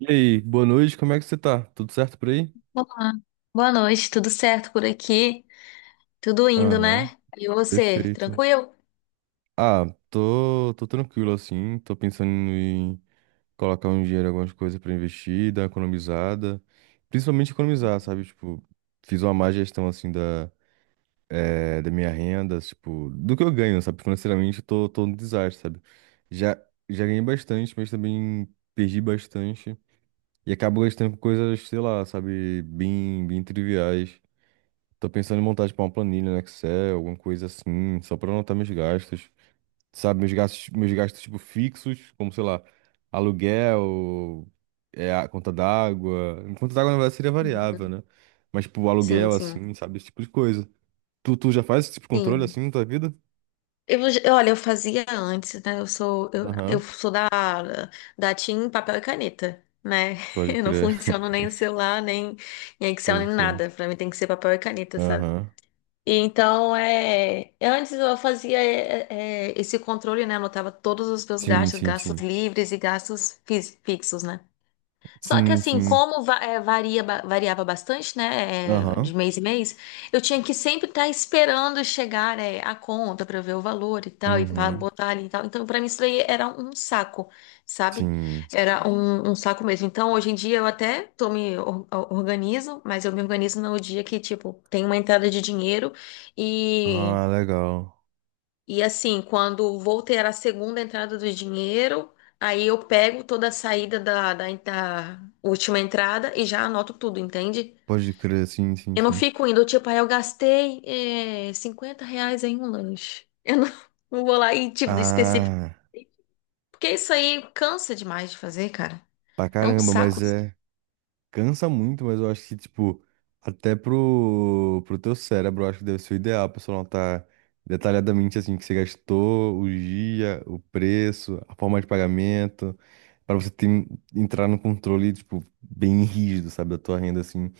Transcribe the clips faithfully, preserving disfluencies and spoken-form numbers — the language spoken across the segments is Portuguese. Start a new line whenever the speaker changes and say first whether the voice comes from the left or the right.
right: E aí, boa noite, como é que você tá? Tudo certo por aí?
left: Olá, boa noite, tudo certo por aqui? Tudo indo,
right: Aham,
left: né? E você,
right: perfeito.
left: tranquilo?
right: Ah, tô, tô tranquilo assim, tô pensando em colocar um dinheiro, em algumas coisas pra investir, dar uma economizada, principalmente economizar, sabe? Tipo, fiz uma má gestão assim da, eh, da minha renda, tipo, do que eu ganho, sabe? Financeiramente eu tô, tô um desastre, sabe? Já, já ganhei bastante, mas também perdi bastante e acabo gastando com coisas, sei lá, sabe? Bem, bem triviais. Tô pensando em montar, tipo, uma planilha no Excel, alguma coisa assim, só pra anotar meus gastos. Sabe, meus gastos, meus gastos, tipo, fixos, como, sei lá, aluguel, é, a conta d'água. Conta d'água, na verdade, seria
left: Uhum.
right: variável, né? Mas, tipo,
left: Sim,
right: aluguel,
left: sim,
right: assim, sabe, esse tipo de coisa. Tu, tu já faz esse tipo de controle,
left: sim.
right: assim, na tua vida?
left: Eu, eu- olha, eu fazia antes, né? Eu sou, eu, eu
right: Aham,
left: sou da, da Team Papel e Caneta, né?
right: pode
left: Eu não
right: crer,
left: funciono nem o celular, nem em Excel, nem
right: pode crer.
left: nada. Pra mim tem que ser papel e caneta, sabe?
right: Aham.
left: E então, é, antes eu fazia é, é, é, esse controle, né? Anotava todos os meus
right: Sim,
left: gastos,
right: sim,
left: gastos
right: sim.
left: livres e gastos fis- fixos, né? Só que
right: Sim,
left: assim,
right: sim.
left: como va- é, varia, ba- variava bastante, né, é,
right: Aham.
left: de mês em mês, eu tinha que sempre estar esperando chegar, é, a conta para ver o valor e tal, e para
right: Uhum.
left: botar ali e tal. Então, para mim, isso daí era um saco, sabe?
right: Sim.
left: Era um, um saco mesmo. Então, hoje em dia, eu até tô me or- organizo, mas eu me organizo no dia que, tipo, tem uma entrada de dinheiro
right: Ah, legal.
left: e assim, quando vou ter a segunda entrada do dinheiro, aí eu pego toda a saída da, da, da última entrada e já anoto tudo, entende?
right: Pode crer, sim, sim,
left: Eu não
right: sim.
left: fico indo, tipo, ah, eu gastei eh, cinquenta reais em um lanche. Eu não, não vou lá e, tipo, específico.
right: Ah.
left: Porque isso aí cansa demais de fazer, cara.
right: Pra
left: É um
right: caramba,
left: saco.
right: mas é. Cansa muito, mas eu acho que, tipo, até pro, pro teu cérebro, eu acho que deve ser o ideal pra você anotar detalhadamente, assim, o que você gastou, o dia, o preço, a forma de pagamento, pra você ter, entrar no controle, tipo, bem rígido, sabe, da tua renda, assim.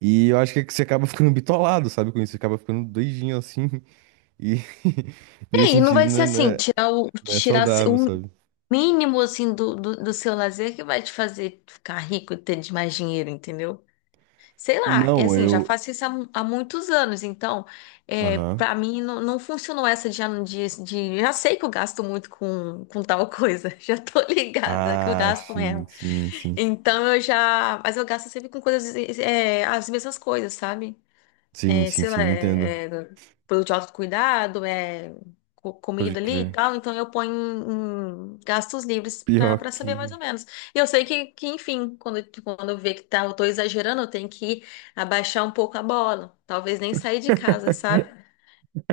right: E eu acho que é que você acaba ficando bitolado, sabe, com isso, você acaba ficando doidinho, assim, e
left: E
right: nesse
left: aí, não
right: sentido
left: vai
right: não
left: ser
right: é, não
left: assim,
right: é
left: tirar o,
right: não é
left: tirar
right: saudável,
left: o
right: sabe.
left: mínimo, assim, do, do, do seu lazer que vai te fazer ficar rico e ter mais dinheiro, entendeu? Sei lá, é
right: Não,
left: assim, já
right: eu.
left: faço isso há, mu- há muitos anos, então, é,
right: Aham.
left: para mim não, não funcionou essa de, de, de- Já sei que eu gasto muito com, com tal coisa, já tô ligada que eu
right: Ah,
left: gasto
right: sim,
left: mesmo.
right: sim, sim.
left: Então eu já. Mas eu gasto sempre com coisas, é, as mesmas coisas, sabe?
right: Sim,
left: é,
right: sim,
left: sei
right: sim,
left: lá,
right: entendo.
left: é, é produto de autocuidado, é co-
right: Pode
left: comida ali e
right: crer.
left: tal, então eu ponho em, em gastos livres para
right: Pior
left: para saber mais
right: que.
left: ou menos. E eu sei que, que enfim, quando, quando eu ver que tá, eu tô exagerando, eu tenho que abaixar um pouco a bola, talvez nem sair de casa, sabe?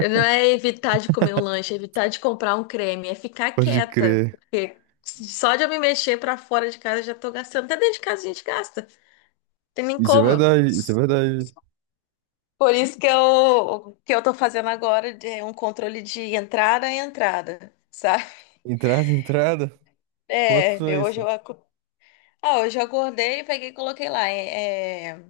left: Não é evitar de comer um lanche, é evitar de comprar um creme, é ficar
right: Pode
left: quieta,
right: crer.
left: porque só de eu me mexer para fora de casa eu já tô gastando. Até dentro de casa a gente gasta, tem nem
right: Isso é
left: como.
right: verdade, isso é verdade.
left: Por isso que eu, o que eu tô fazendo agora de um controle de entrada e entrada, sabe?
right: Entrada, entrada. Como é que
left: É,
right: funciona
left: eu- hoje
right: isso?
left: eu, aco- ah, hoje eu acordei, peguei e coloquei lá, é, é,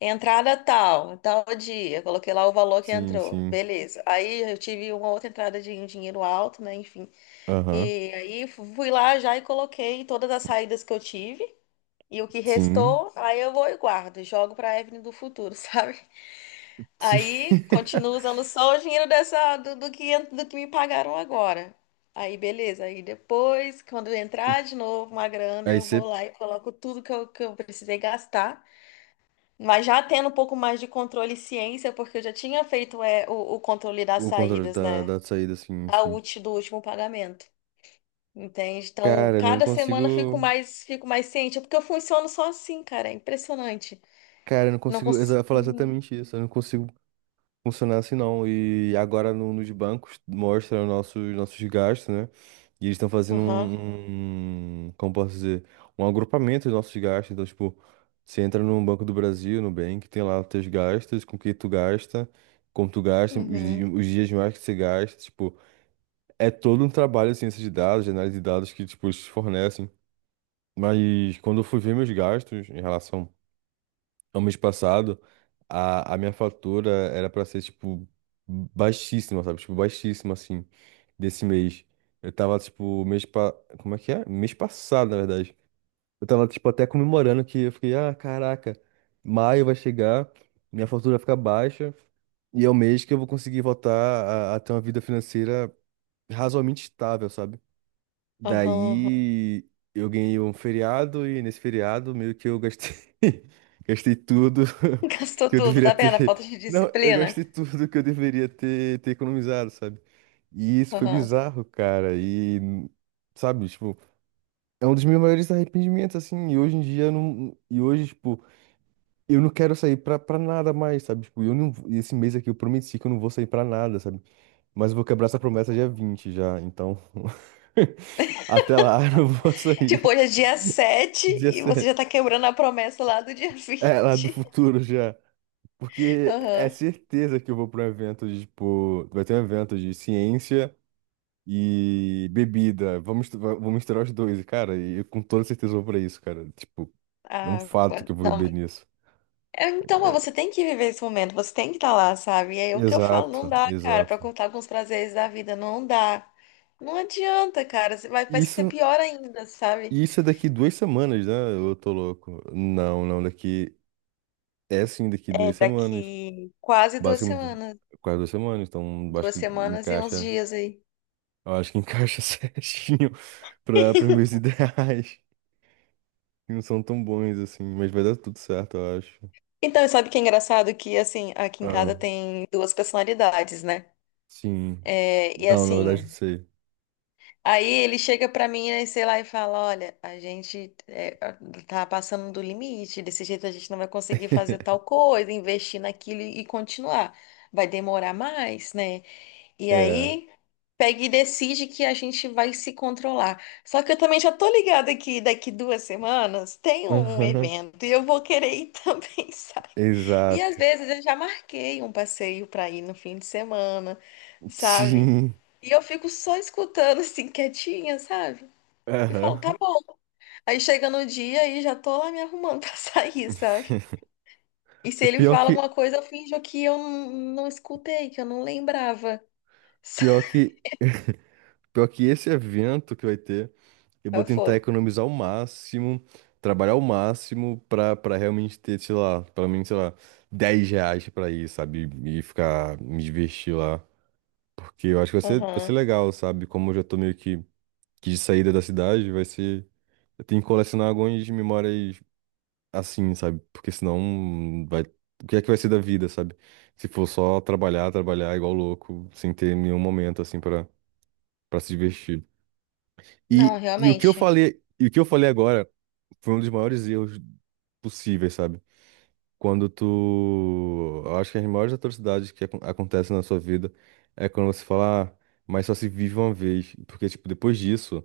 left: entrada tal, tal dia, coloquei lá o valor que
right: Sim,
left: entrou,
right: sim.
left: beleza. Aí eu tive uma outra entrada de um dinheiro alto, né, enfim.
right: Aham.
left: E aí fui lá já e coloquei todas as saídas que eu tive. E o que
right: Sim.
left: restou, aí eu vou e guardo, jogo para a Evelyn do futuro, sabe?
right: Sim.
left: Aí continuo usando só o dinheiro dessa, do, do que, do que me pagaram agora. Aí beleza, aí depois, quando entrar de novo uma grana,
right: Aí
left: eu vou
right: você.
left: lá e coloco tudo que eu, que eu precisei gastar. Mas já tendo um pouco mais de controle e ciência, porque eu já tinha feito é, o, o controle das
right: O controle
left: saídas,
right: da,
left: né?
right: da saída, sim,
left: A
right: sim.
left: útil do último pagamento. Entende? Então,
right: Cara, eu não
left: cada semana eu fico
right: consigo.
left: mais, fico mais ciente, porque eu funciono só assim, cara. É impressionante.
right: Cara, eu não
left: Não
right: consigo
left: consigo.
right: exa- falar exatamente isso. Eu não consigo funciona assim não. E agora no- nos bancos mostra os nossos, nossos gastos, né? E eles estão fazendo
left: Aham.
right: um, um- como posso dizer, um agrupamento dos nossos gastos. Então, tipo, você entra no Banco do Brasil, no Nubank, tem lá os teus gastos, com que tu gasta, como tu gasta, os, di-
left: Uhum.
right: os dias mais que você gasta, tipo, é todo um trabalho de ciência de dados, de análise de dados que, tipo, eles fornecem. Mas quando eu fui ver meus gastos em relação no mês passado, a, a minha fatura era pra ser, tipo, baixíssima, sabe? Tipo, baixíssima, assim, desse mês. Eu tava, tipo, mês pa... Como é que é? Mês passado, na verdade. Eu tava, tipo, até comemorando que eu fiquei, ah, caraca, maio vai chegar, minha fatura vai ficar baixa, e é o mês que eu vou conseguir voltar a, a ter uma vida financeira razoavelmente estável, sabe?
left: Aham. Aham.
right: Daí eu ganhei um feriado e nesse feriado meio que eu gastei gastei tudo
left: Gastou
right: que eu
left: tudo,
right: deveria
left: tá vendo? A
right: ter.
left: falta de
right: Não, eu
left: disciplina.
right: gastei tudo que eu deveria ter, ter economizado, sabe? E isso foi
left: Aham.
right: bizarro, cara. E sabe, tipo, é um dos meus maiores arrependimentos assim, e hoje em dia eu não e hoje, tipo, eu não quero sair pra, pra nada mais, sabe? Tipo, eu não esse mês aqui eu prometi que eu não vou sair pra nada, sabe? Mas eu vou quebrar essa promessa dia vinte já, então. Até lá, eu não vou
left: Tipo,
right: sair.
left: hoje é dia sete
right: Dia
left: e você
right: sete.
left: já tá quebrando a promessa lá do dia
right: É, lá do
left: vinte.
right: futuro já. Porque é
left: Aham.
right: certeza que eu vou para um evento de, tipo. Vai ter um evento de ciência e bebida. Vamos, vamos va- vou misturar os dois, cara. E eu com toda certeza vou pra isso, cara. Tipo, é um
left: Ah,
right: fato
left: quando-
right: que eu vou
left: não,
right: beber
left: mas-
right: nisso.
left: é, então, mas você tem que viver esse momento, você tem que estar lá, sabe? E aí o que eu falo, não
right: Exato,
left: dá, cara, pra
right: exato.
left: contar com os prazeres da vida, não dá. Não adianta, cara, você vai, vai ser
right: Isso,
left: pior ainda, sabe?
right: isso é daqui duas semanas, né? Eu tô louco. Não, não, daqui. É sim, daqui
left: É
right: duas semanas.
left: daqui quase duas
right: Basicamente,
left: semanas,
right: quase duas semanas, então acho
left: duas
right: que
left: semanas e uns
right: encaixa.
left: dias aí.
right: Eu acho que encaixa certinho para os meus ideais. Que Não são tão bons assim, mas vai dar tudo certo, eu acho.
left: Então, sabe o que é engraçado? Que, assim, aqui em
right: Ah,
left: casa tem duas personalidades, né?
right: sim.
left: É, e
right: Não, na verdade, não
left: assim,
right: sei.
left: aí ele chega pra mim, né, sei lá, e fala: Olha, a gente é, tá passando do limite, desse jeito a gente não vai conseguir fazer tal coisa, investir naquilo e continuar. Vai demorar mais, né? E
right: É.
left: aí pega e decide que a gente vai se controlar. Só que eu também já tô ligada que daqui duas semanas tem um
right: Aham.
left: evento e eu vou querer ir também, sabe? E às
right: Exato.
left: vezes eu já marquei um passeio para ir no fim de semana, sabe?
right: Sim.
left: E eu fico só escutando assim, quietinha, sabe? E falo, tá
right: Aham.
left: bom. Aí chega no dia e já tô lá me arrumando pra sair, sabe? E se ele
right: Pior
left: fala
right: que,
left: alguma coisa, eu finjo que eu não, não escutei, que eu não lembrava.
right: pior que, pior que esse evento que vai ter. Eu
left: Aí
right: vou
left: eu
right: tentar
left: falo,
right: economizar o máximo, trabalhar o máximo pra, pra realmente ter, sei lá, pelo menos, sei lá, dez reais pra ir, sabe? E ficar, me divertir lá. Porque eu acho que vai ser, vai ser
left: aham.
right: legal, sabe? Como eu já tô meio que, que de saída da cidade, vai ser. Eu tenho que colecionar algumas memórias assim, sabe? Porque senão vai. O que é que vai ser da vida, sabe? Se for só trabalhar, trabalhar igual louco, sem ter nenhum momento assim pra, pra se divertir.
left: Não,
right: E, e o que eu
left: realmente.
right: falei, e o que eu falei agora foi um dos maiores erros possíveis, sabe? Quando tu. Eu acho que as maiores atrocidades que acon- acontecem na sua vida é quando você fala, "Ah, mas só se vive uma vez. Porque, tipo, depois disso,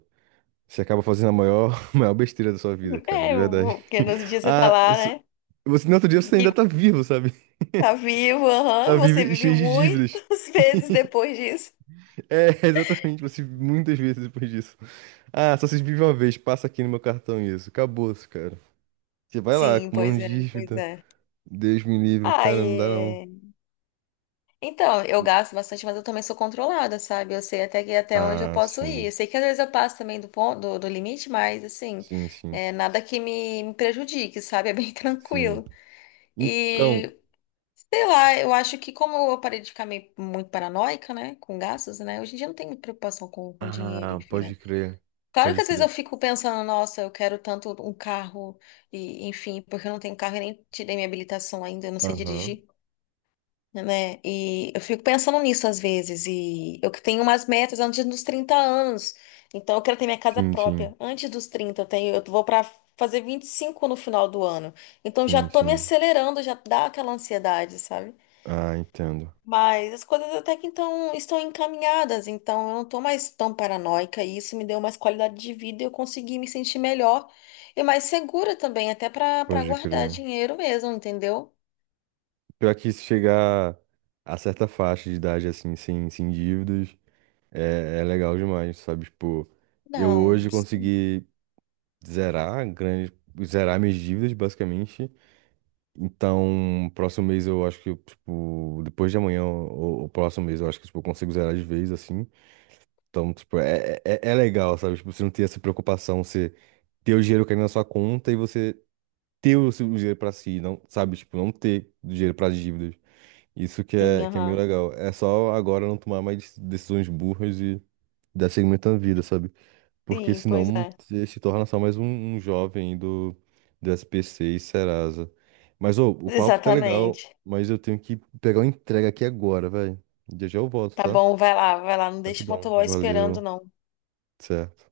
right: você acaba fazendo a maior, maior besteira da sua vida, cara, de
left: É, eu
right: verdade.
left: vou- porque nos dias você tá
right: Ah,
left: lá,
right: s-
left: né?
right: você no outro dia você ainda
left: Vivo,
right: tá vivo, sabe?
left: tá vivo,
right: Tá
left: aham.
right: vivo
left: Você
right: e
left: vive
right: cheio de dívidas.
left: muitas vezes depois disso.
right: É, exatamente, você muitas vezes depois disso. Ah, só se vive uma vez, passa aqui no meu cartão isso. Acabou-se, cara. Você vai lá,
left: Sim, pois
right: acumulando
left: é, pois
right: dívida.
left: é.
right: Deus me livre,
left: Ah,
right: cara, não dá não.
left: e... Então, eu gasto bastante, mas eu também sou controlada, sabe? Eu sei até que até onde eu
right: Ah,
left: posso ir.
right: sim.
left: Eu sei que às vezes eu passo também do ponto, do, do limite, mas assim,
right: Sim, sim,
left: é nada que me, me prejudique, sabe? É bem
right: sim.
left: tranquilo.
right: Então,
left: E sei lá, eu acho que como eu parei de ficar meio, muito paranoica, né, com gastos, né? Hoje em dia eu não tenho muita preocupação com, com dinheiro,
right: ah,
left: enfim, né?
right: pode crer.
left: Claro que
right: Pode
left: às vezes eu
right: crer.
left: fico pensando, nossa, eu quero tanto um carro e, enfim, porque eu não tenho carro e nem tirei minha habilitação ainda, eu não sei
right: Aham.
left: dirigir, né? E eu fico pensando nisso às vezes. E eu que tenho umas metas antes dos trinta anos. Então eu quero ter minha casa
right: Sim, sim.
left: própria antes dos trinta. Eu tenho, eu vou para fazer vinte e cinco no final do ano. Então já
right: Sim,
left: tô me
right: sim.
left: acelerando, já dá aquela ansiedade, sabe?
right: Ah, entendo.
left: Mas as coisas até que então estão encaminhadas, então eu não tô mais tão paranoica e isso me deu mais qualidade de vida e eu consegui me sentir melhor e mais segura também, até para para
right: Pode
left: guardar
right: crer.
left: dinheiro mesmo, entendeu?
right: Pior que se chegar a certa faixa de idade assim, sem, sem dívidas, é, é legal demais, sabe? Tipo, eu
left: Não,
right: hoje consegui zerar grande, zerar minhas dívidas, basicamente. Então, próximo mês eu acho que, eu, tipo, depois de amanhã, o, o próximo mês, eu acho que, tipo, eu consigo zerar de vez, assim. Então, tipo, é, é, é é legal, sabe? Tipo, você não ter essa preocupação, você ter o dinheiro caindo na sua conta e você ter o seu dinheiro pra si, não, sabe? Tipo, não ter dinheiro pra dívidas. Isso que
left: sim,
right: é, que é meio
left: aham.
right: legal. É só agora não tomar mais decisões burras e dar seguimento à vida, sabe? Porque
left: Sim, pois
right: senão
left: é.
right: você se torna só mais um, um jovem do, do S P C e Serasa. Mas ô, o papo tá legal,
left: Exatamente.
right: mas eu tenho que pegar uma entrega aqui agora, velho. Já já eu volto,
left: Tá
right: tá?
left: bom, vai lá, vai lá. Não deixa o
right: Rapidão.
left: motoboy esperando,
right: Valeu.
left: não.
right: Certo.